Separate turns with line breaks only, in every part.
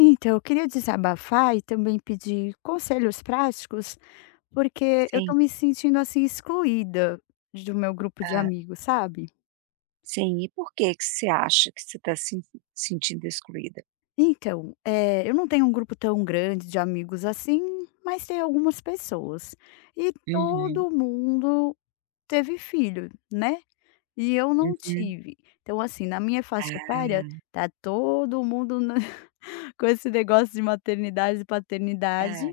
Então, eu queria desabafar e também pedir conselhos práticos, porque eu
Sim,
tô me sentindo assim excluída do meu grupo de
tá.
amigos, sabe?
Sim, e por que que você acha que você está se sentindo excluída?
Então, eu não tenho um grupo tão grande de amigos assim, mas tem algumas pessoas. E
Uhum,
todo mundo teve filho, né? E eu não
uhum.
tive. Então, assim, na minha faixa etária, tá todo mundo na- com esse negócio de maternidade e
É,
paternidade.
é,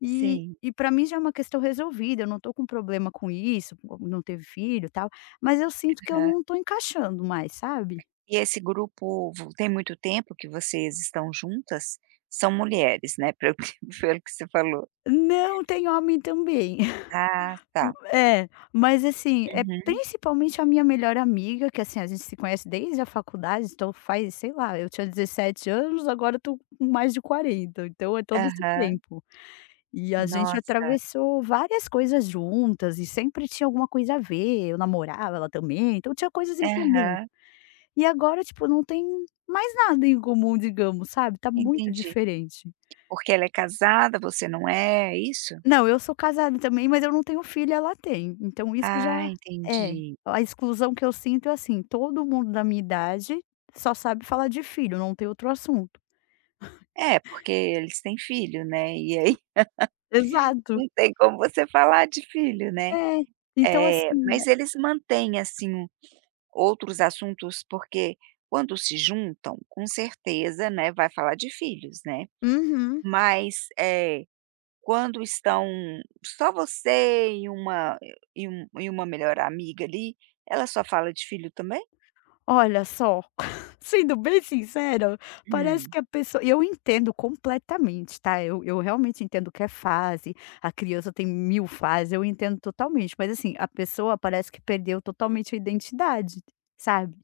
E
sim,
e pra mim já é uma questão resolvida, eu não tô com problema com isso, com não teve filho, e tal, mas eu sinto que eu
aham.
não tô encaixando mais, sabe.
E esse grupo vo tem muito tempo que vocês estão juntas? São mulheres, né, pelo que pelo que você falou.
Não, tem homem também.
Ah, tá.
É, mas assim, é
Uhum.
principalmente a minha melhor amiga, que assim, a gente se conhece desde a faculdade, então faz, sei lá, eu tinha 17 anos, agora eu tô com mais de 40, então é todo esse
Aham.
tempo. E a gente
Nossa.
atravessou várias coisas juntas e sempre tinha alguma coisa a ver, eu namorava, ela também, então tinha coisas em comum.
Aham,
E agora, tipo, não tem mais nada em comum, digamos, sabe, tá muito
entendi.
diferente.
Porque ela é casada, você não é, é isso?
Não, eu sou casada também, mas eu não tenho filho, ela tem, então isso
Ah,
já é,
entendi.
a exclusão que eu sinto é assim, todo mundo da minha idade só sabe falar de filho, não tem outro assunto.
É, porque eles têm filho, né, e
Sim.
aí
Exato.
não tem como você falar de filho, né.
É, então
Eh,
assim, é
mas eles mantêm, assim, outros assuntos, porque quando se juntam, com certeza, né, vai falar de filhos, né.
uhum.
Mas, quando estão só você e um e uma melhor amiga ali, ela só fala de filho também?
Olha só, sendo bem sincera, parece
Hum,
que a pessoa e eu entendo completamente, tá, eu realmente entendo que é fase, a criança tem 1.000 fases, eu entendo totalmente, mas assim, a pessoa parece que perdeu totalmente a identidade, sabe.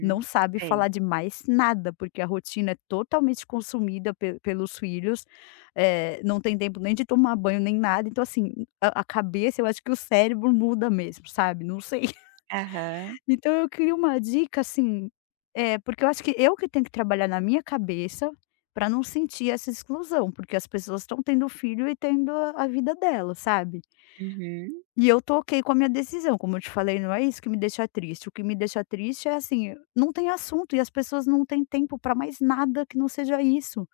Não sabe
sei.
falar de mais nada, porque a rotina é totalmente consumida pe pelos filhos, não tem tempo nem de tomar banho nem nada, então assim, a cabeça eu acho que o cérebro muda mesmo, sabe, não sei.
Aham,
Então eu queria uma dica, assim, é porque eu acho que eu que tenho que trabalhar na minha cabeça para não sentir essa exclusão, porque as pessoas estão tendo filho e tendo a vida delas, sabe.
uhum.
E eu tô ok com a minha decisão, como eu te falei, não é isso que me deixa triste, o que me deixa triste é, assim, não tem assunto e as pessoas não têm tempo para mais nada que não seja isso.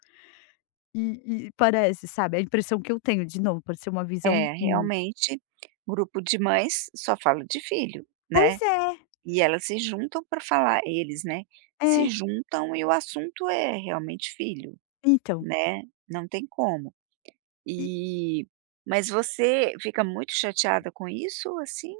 E parece, sabe, a impressão que eu tenho, de novo, pode ser uma visão
É,
minha.
realmente, grupo de mães só fala de filho,
Pois
né.
é,
E elas se juntam para falar eles, né, se
é,
juntam e o assunto é realmente filho,
então.
né, não tem como.
E
E mas você fica muito chateada com isso, assim?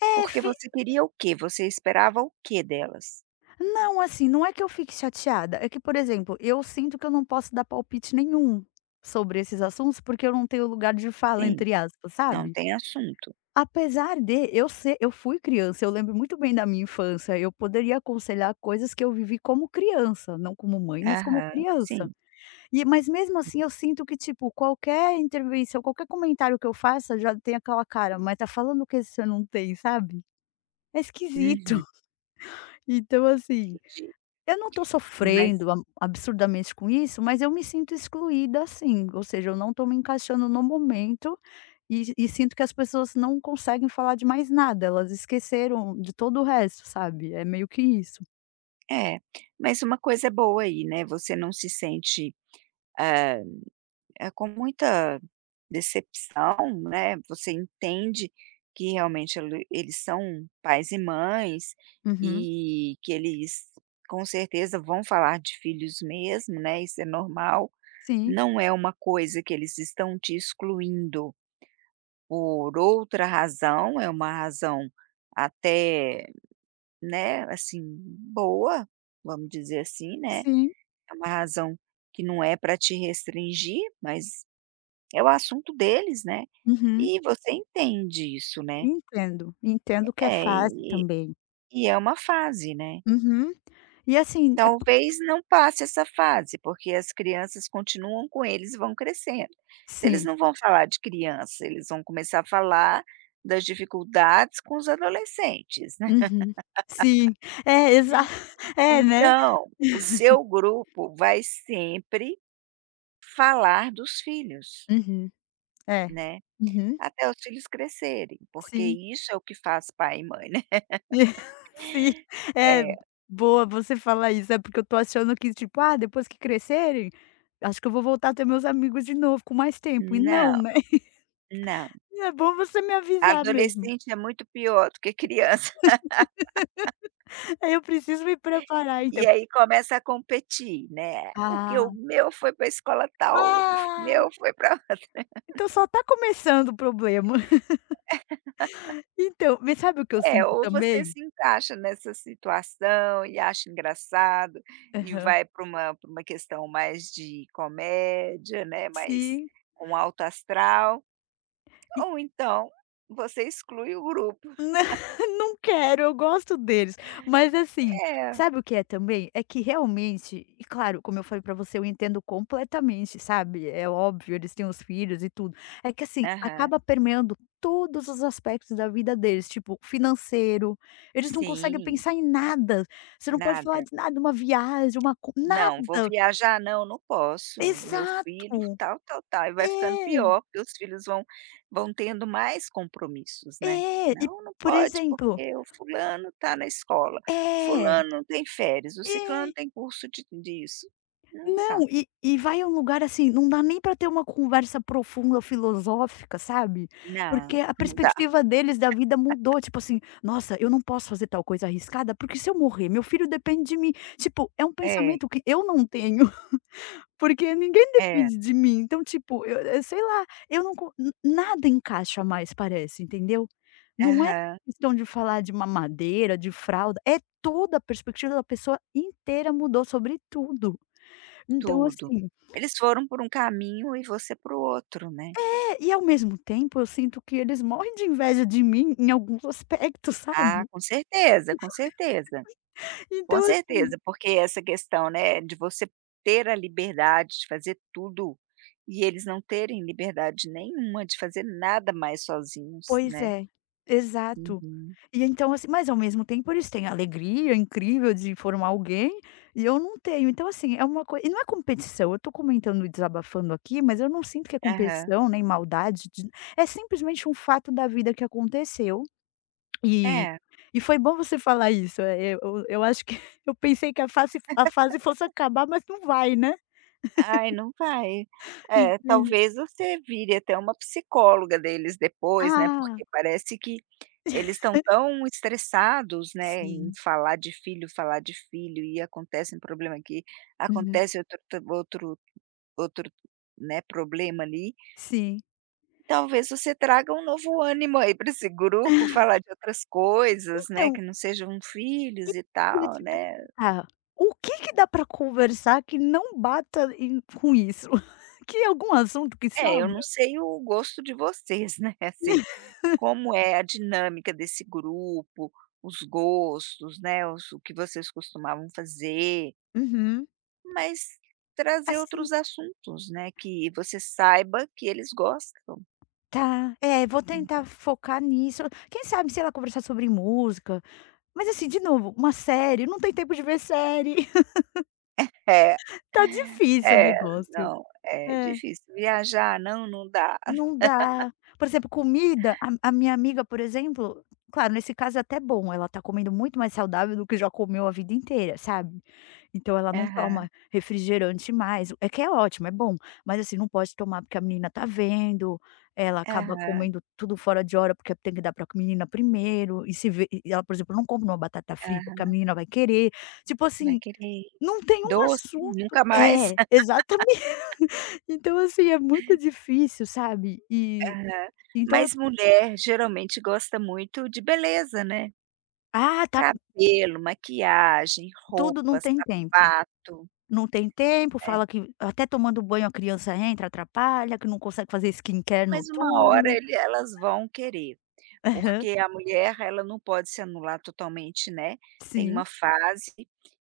é,
Porque
fi
você queria o quê? Você esperava o quê delas?
Não, assim, não é que eu fique chateada, é que, por exemplo, eu sinto que eu não posso dar palpite nenhum sobre esses assuntos, porque eu não tenho lugar de fala,
Sim,
entre aspas,
não
sabe.
tem assunto.
Apesar de eu ser eu fui criança, eu lembro muito bem da minha infância, eu poderia aconselhar coisas que eu vivi como criança, não como mãe, mas como
Aham,
criança.
sim.
E mas mesmo assim eu sinto que, tipo, qualquer intervenção, qualquer comentário que eu faça já tem aquela cara: "Mas tá falando o que você não tem", sabe. É esquisito.
Uhum,
Então assim
entendi.
eu não estou
Mas
sofrendo a absurdamente com isso, mas eu me sinto excluída assim. Ou seja, eu não estou me encaixando no momento e sinto que as pessoas não conseguem falar de mais nada, elas esqueceram de todo o resto, sabe, é meio que isso.
é, mas uma coisa é boa aí, né, você não se sente, ah, com muita decepção, né, você entende que realmente eles são pais e mães,
Uhum.
e que eles com certeza vão falar de filhos mesmo, né, isso é normal,
Sim,
não é uma coisa que eles estão te excluindo por outra razão, é uma razão até, né, assim, boa, vamos dizer assim, né,
sim.
é uma razão que não é para te restringir, mas é o assunto deles, né,
Uhum.
e você, uhum. entende isso, né.
Entendo, entendo que é
É,
fase
e
também.
e é uma fase, né.
Uhum. E assim, é p
Talvez não passe essa fase, porque as crianças continuam com eles e vão crescendo. Eles
sim.
não vão falar de criança, eles vão começar a falar das dificuldades com os adolescentes, né.
Uhum. Sim. É, exa é, né.
Então, o seu grupo vai sempre falar dos filhos,
Uhum. É.
né,
Uhum.
até os filhos crescerem, porque
Sim.
isso é o que faz pai e mãe, né.
Sim, é
É.
boa você falar isso, é porque eu tô achando que tipo: "Ah, depois que crescerem, acho que eu vou voltar a ter meus amigos de novo com mais tempo", e não,
não
né.
Não,
É bom você me avisar mesmo.
adolescente é muito pior do que criança.
Aí eu preciso me preparar
E
então.
aí começa a competir, né, porque
Ah,
o meu foi para a escola tal, o
ah,
meu foi para
então só tá começando o problema. Então, mas sabe o que eu
é,
sinto
ou você
também?
se encaixa nessa situação e acha engraçado e
Aham.
vai para uma questão mais de comédia, né, mais
Sim.
com alto astral, ou então você exclui o grupo.
Não não quero, eu gosto deles. Mas assim,
É.
sabe o que é também? É que realmente e claro, como eu falei pra você, eu entendo completamente, sabe, é óbvio, eles têm os filhos e tudo. É que assim,
Aham.
acaba permeando todos os aspectos da vida deles, tipo, financeiro, eles não conseguem
Sim,
pensar em nada, você não pode falar
nada.
de nada, uma viagem, uma co
Não, vou
nada.
viajar não, não posso, meu filho
Exato.
tal, tal, tal, e vai ficando
É,
pior, porque os filhos vão tendo mais compromissos, né.
é. E,
"Não, não
por
pode
exemplo
porque o fulano está na escola,
é,
fulano não tem férias, o ciclano
é.
tem curso de disso". Não dá.
Não, e vai a um lugar assim, não dá nem para ter uma conversa profunda filosófica, sabe, porque
Não,
a
não dá.
perspectiva deles da vida mudou, tipo assim: "Nossa, eu não posso fazer tal coisa arriscada, porque se eu morrer, meu filho depende de mim". Tipo, é um
É,
pensamento que eu não tenho, porque ninguém
é.
depende de mim, então tipo, eu sei lá, eu não co n nada encaixa mais parece, entendeu. Não é
Aham,
questão de falar de mamadeira, de fralda, é toda a perspectiva da pessoa inteira mudou sobre tudo. Então
tudo.
assim
Eles foram por um caminho e você para o outro, né.
e ao mesmo tempo eu sinto que eles morrem de inveja de mim em alguns aspectos,
Ah,
sabe.
com certeza, com certeza. Com
Então assim
certeza, porque essa questão, né, de você ter a liberdade de fazer tudo e eles não terem liberdade nenhuma de fazer nada mais sozinhos,
pois
né.
é, exato.
Uhum.
E então assim mas ao mesmo tempo eles têm a alegria incrível de formar alguém, e eu não tenho. Então assim, é uma coisa e não é competição, eu tô comentando e desabafando aqui, mas eu não sinto que é
Aham.
competição, nem maldade de é simplesmente um fato da vida que aconteceu, e
É.
e foi bom você falar isso, eu acho que eu pensei que a fase fosse acabar, mas não vai, né.
Ai, não vai. É,
E-
talvez você vire até uma psicóloga deles depois, né,
Ah,
porque parece que eles estão tão estressados, né, em
sim.
falar de filho e acontece um problema aqui,
Uhum.
acontece outro outro, né, problema ali.
Sim.
Talvez você traga um novo ânimo aí para esse grupo, falar de outras coisas, né,
Então,
que não sejam filhos e
eu ia
tal,
te
né.
perguntar, o que que dá pra conversar que não bata em com isso? Que é algum assunto que
É, eu não
sobra?
sei o gosto de vocês, né, assim, como é a dinâmica desse grupo, os gostos, né, os o que vocês costumavam fazer,
Uhum.
mas trazer
Assim,
outros assuntos, né, que você saiba que eles gostam.
tá, é, vou
Né.
tentar focar nisso. Quem sabe, sei lá, conversar sobre música, mas assim, de novo, uma série, não tem tempo de ver série.
É.
Tá difícil o
É,
negócio.
não, é
É.
difícil. Viajar, não, não dá.
Não dá. Por exemplo, comida, a minha amiga, por exemplo, claro, nesse caso é até bom, ela tá comendo muito mais saudável do que já comeu a vida inteira, sabe. Então ela não
Aham,
toma refrigerante mais, é que é ótimo, é bom, mas assim, não pode tomar porque a menina tá vendo, ela acaba
aham.
comendo tudo fora de hora, porque tem que dar pra menina primeiro, e se vê e ela, por exemplo, não compra uma batata frita, porque a
Aham,
menina vai querer. Tipo
vai
assim,
querer.
não tem um
Doce,
assunto
nunca mais.
é, exatamente. Então assim, é muito difícil, sabe. E
Aham.
então eu
Mas mulher geralmente gosta muito de beleza, né.
ah, tá
Cabelo, maquiagem,
tudo não
roupa,
tem tempo.
sapato,
Não tem tempo,
né.
fala que até tomando banho a criança entra, atrapalha, que não consegue fazer skincare
Mas uma hora
noturno.
ele elas vão querer,
Aham.
porque a mulher ela não pode se anular totalmente, né. Tem uma
Sim.
fase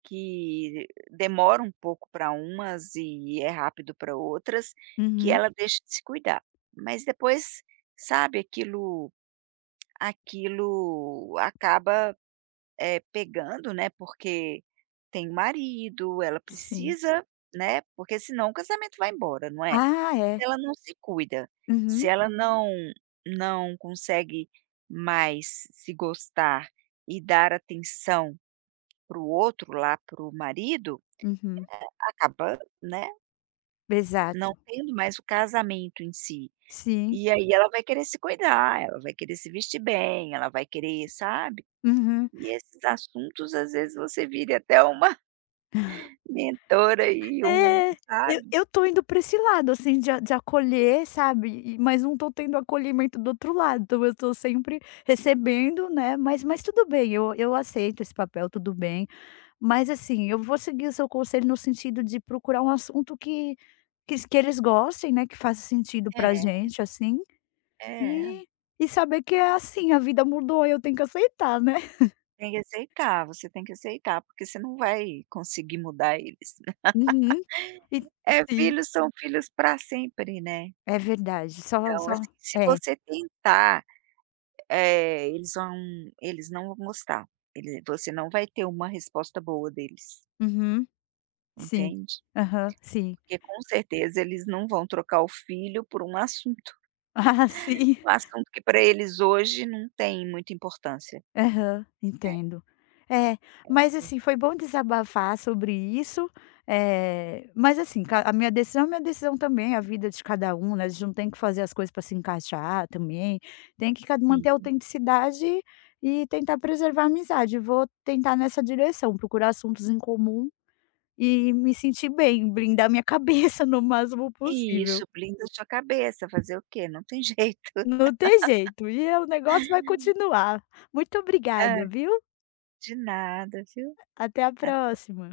que demora um pouco para umas e é rápido para outras, que
Uhum.
ela deixa de se cuidar. Mas depois, sabe, aquilo acaba, pegando, né, porque tem marido, ela
Sim.
precisa, né, porque senão o casamento vai embora, não é?
Ah, é.
Se ela não se cuida, se
Uhum,
ela não consegue mais se gostar e dar atenção para o outro lá, para o marido,
uhum.
acaba, né, não
Exato.
tendo mais o casamento em si.
Sim.
E aí ela vai querer se cuidar, ela vai querer se vestir bem, ela vai querer, sabe?
Uhum.
E esses assuntos, às vezes, você vira até uma mentora e um
É, eu
sabe?
eu tô indo pra esse lado, assim, de a de acolher, sabe, e mas não tô tendo acolhimento do outro lado, então eu tô sempre recebendo, né, mas tudo bem, eu aceito esse papel, tudo bem. Mas assim, eu vou seguir o seu conselho no sentido de procurar um assunto que eles gostem, né, que faça sentido pra
É,
gente, assim,
é.
e e saber que é assim, a vida mudou e eu tenho que aceitar, né.
Tem que aceitar, você tem que aceitar, porque você não vai conseguir mudar eles, né.
Uhum. E
É,
sim,
filhos são filhos para sempre, né.
é verdade, só
Então,
só
assim, se
é.
você tentar, eh, eles vão eles não vão gostar. Ele você não vai ter uma resposta boa deles,
Uhum. Sim.
entende?
Aham, sim.
Porque, com certeza, eles não vão trocar o filho por um assunto.
Ah, sim.
Um assunto que para eles hoje não tem muita importância.
Aham, entendo. É, mas assim, foi bom desabafar sobre isso, mas assim, ca a minha decisão é minha decisão também, é a vida de cada um, né, a gente não tem que fazer as coisas para se encaixar também, tem que ca manter a
Sim.
autenticidade e tentar preservar a amizade. Vou tentar nessa direção, procurar assuntos em comum e me sentir bem, brindar minha cabeça no máximo possível.
Isso, blinda a sua cabeça, fazer o quê? Não tem jeito.
Não tem jeito, e o negócio vai continuar. Muito obrigada,
Hã.
viu?
De nada, viu.
Até a
Até.
próxima.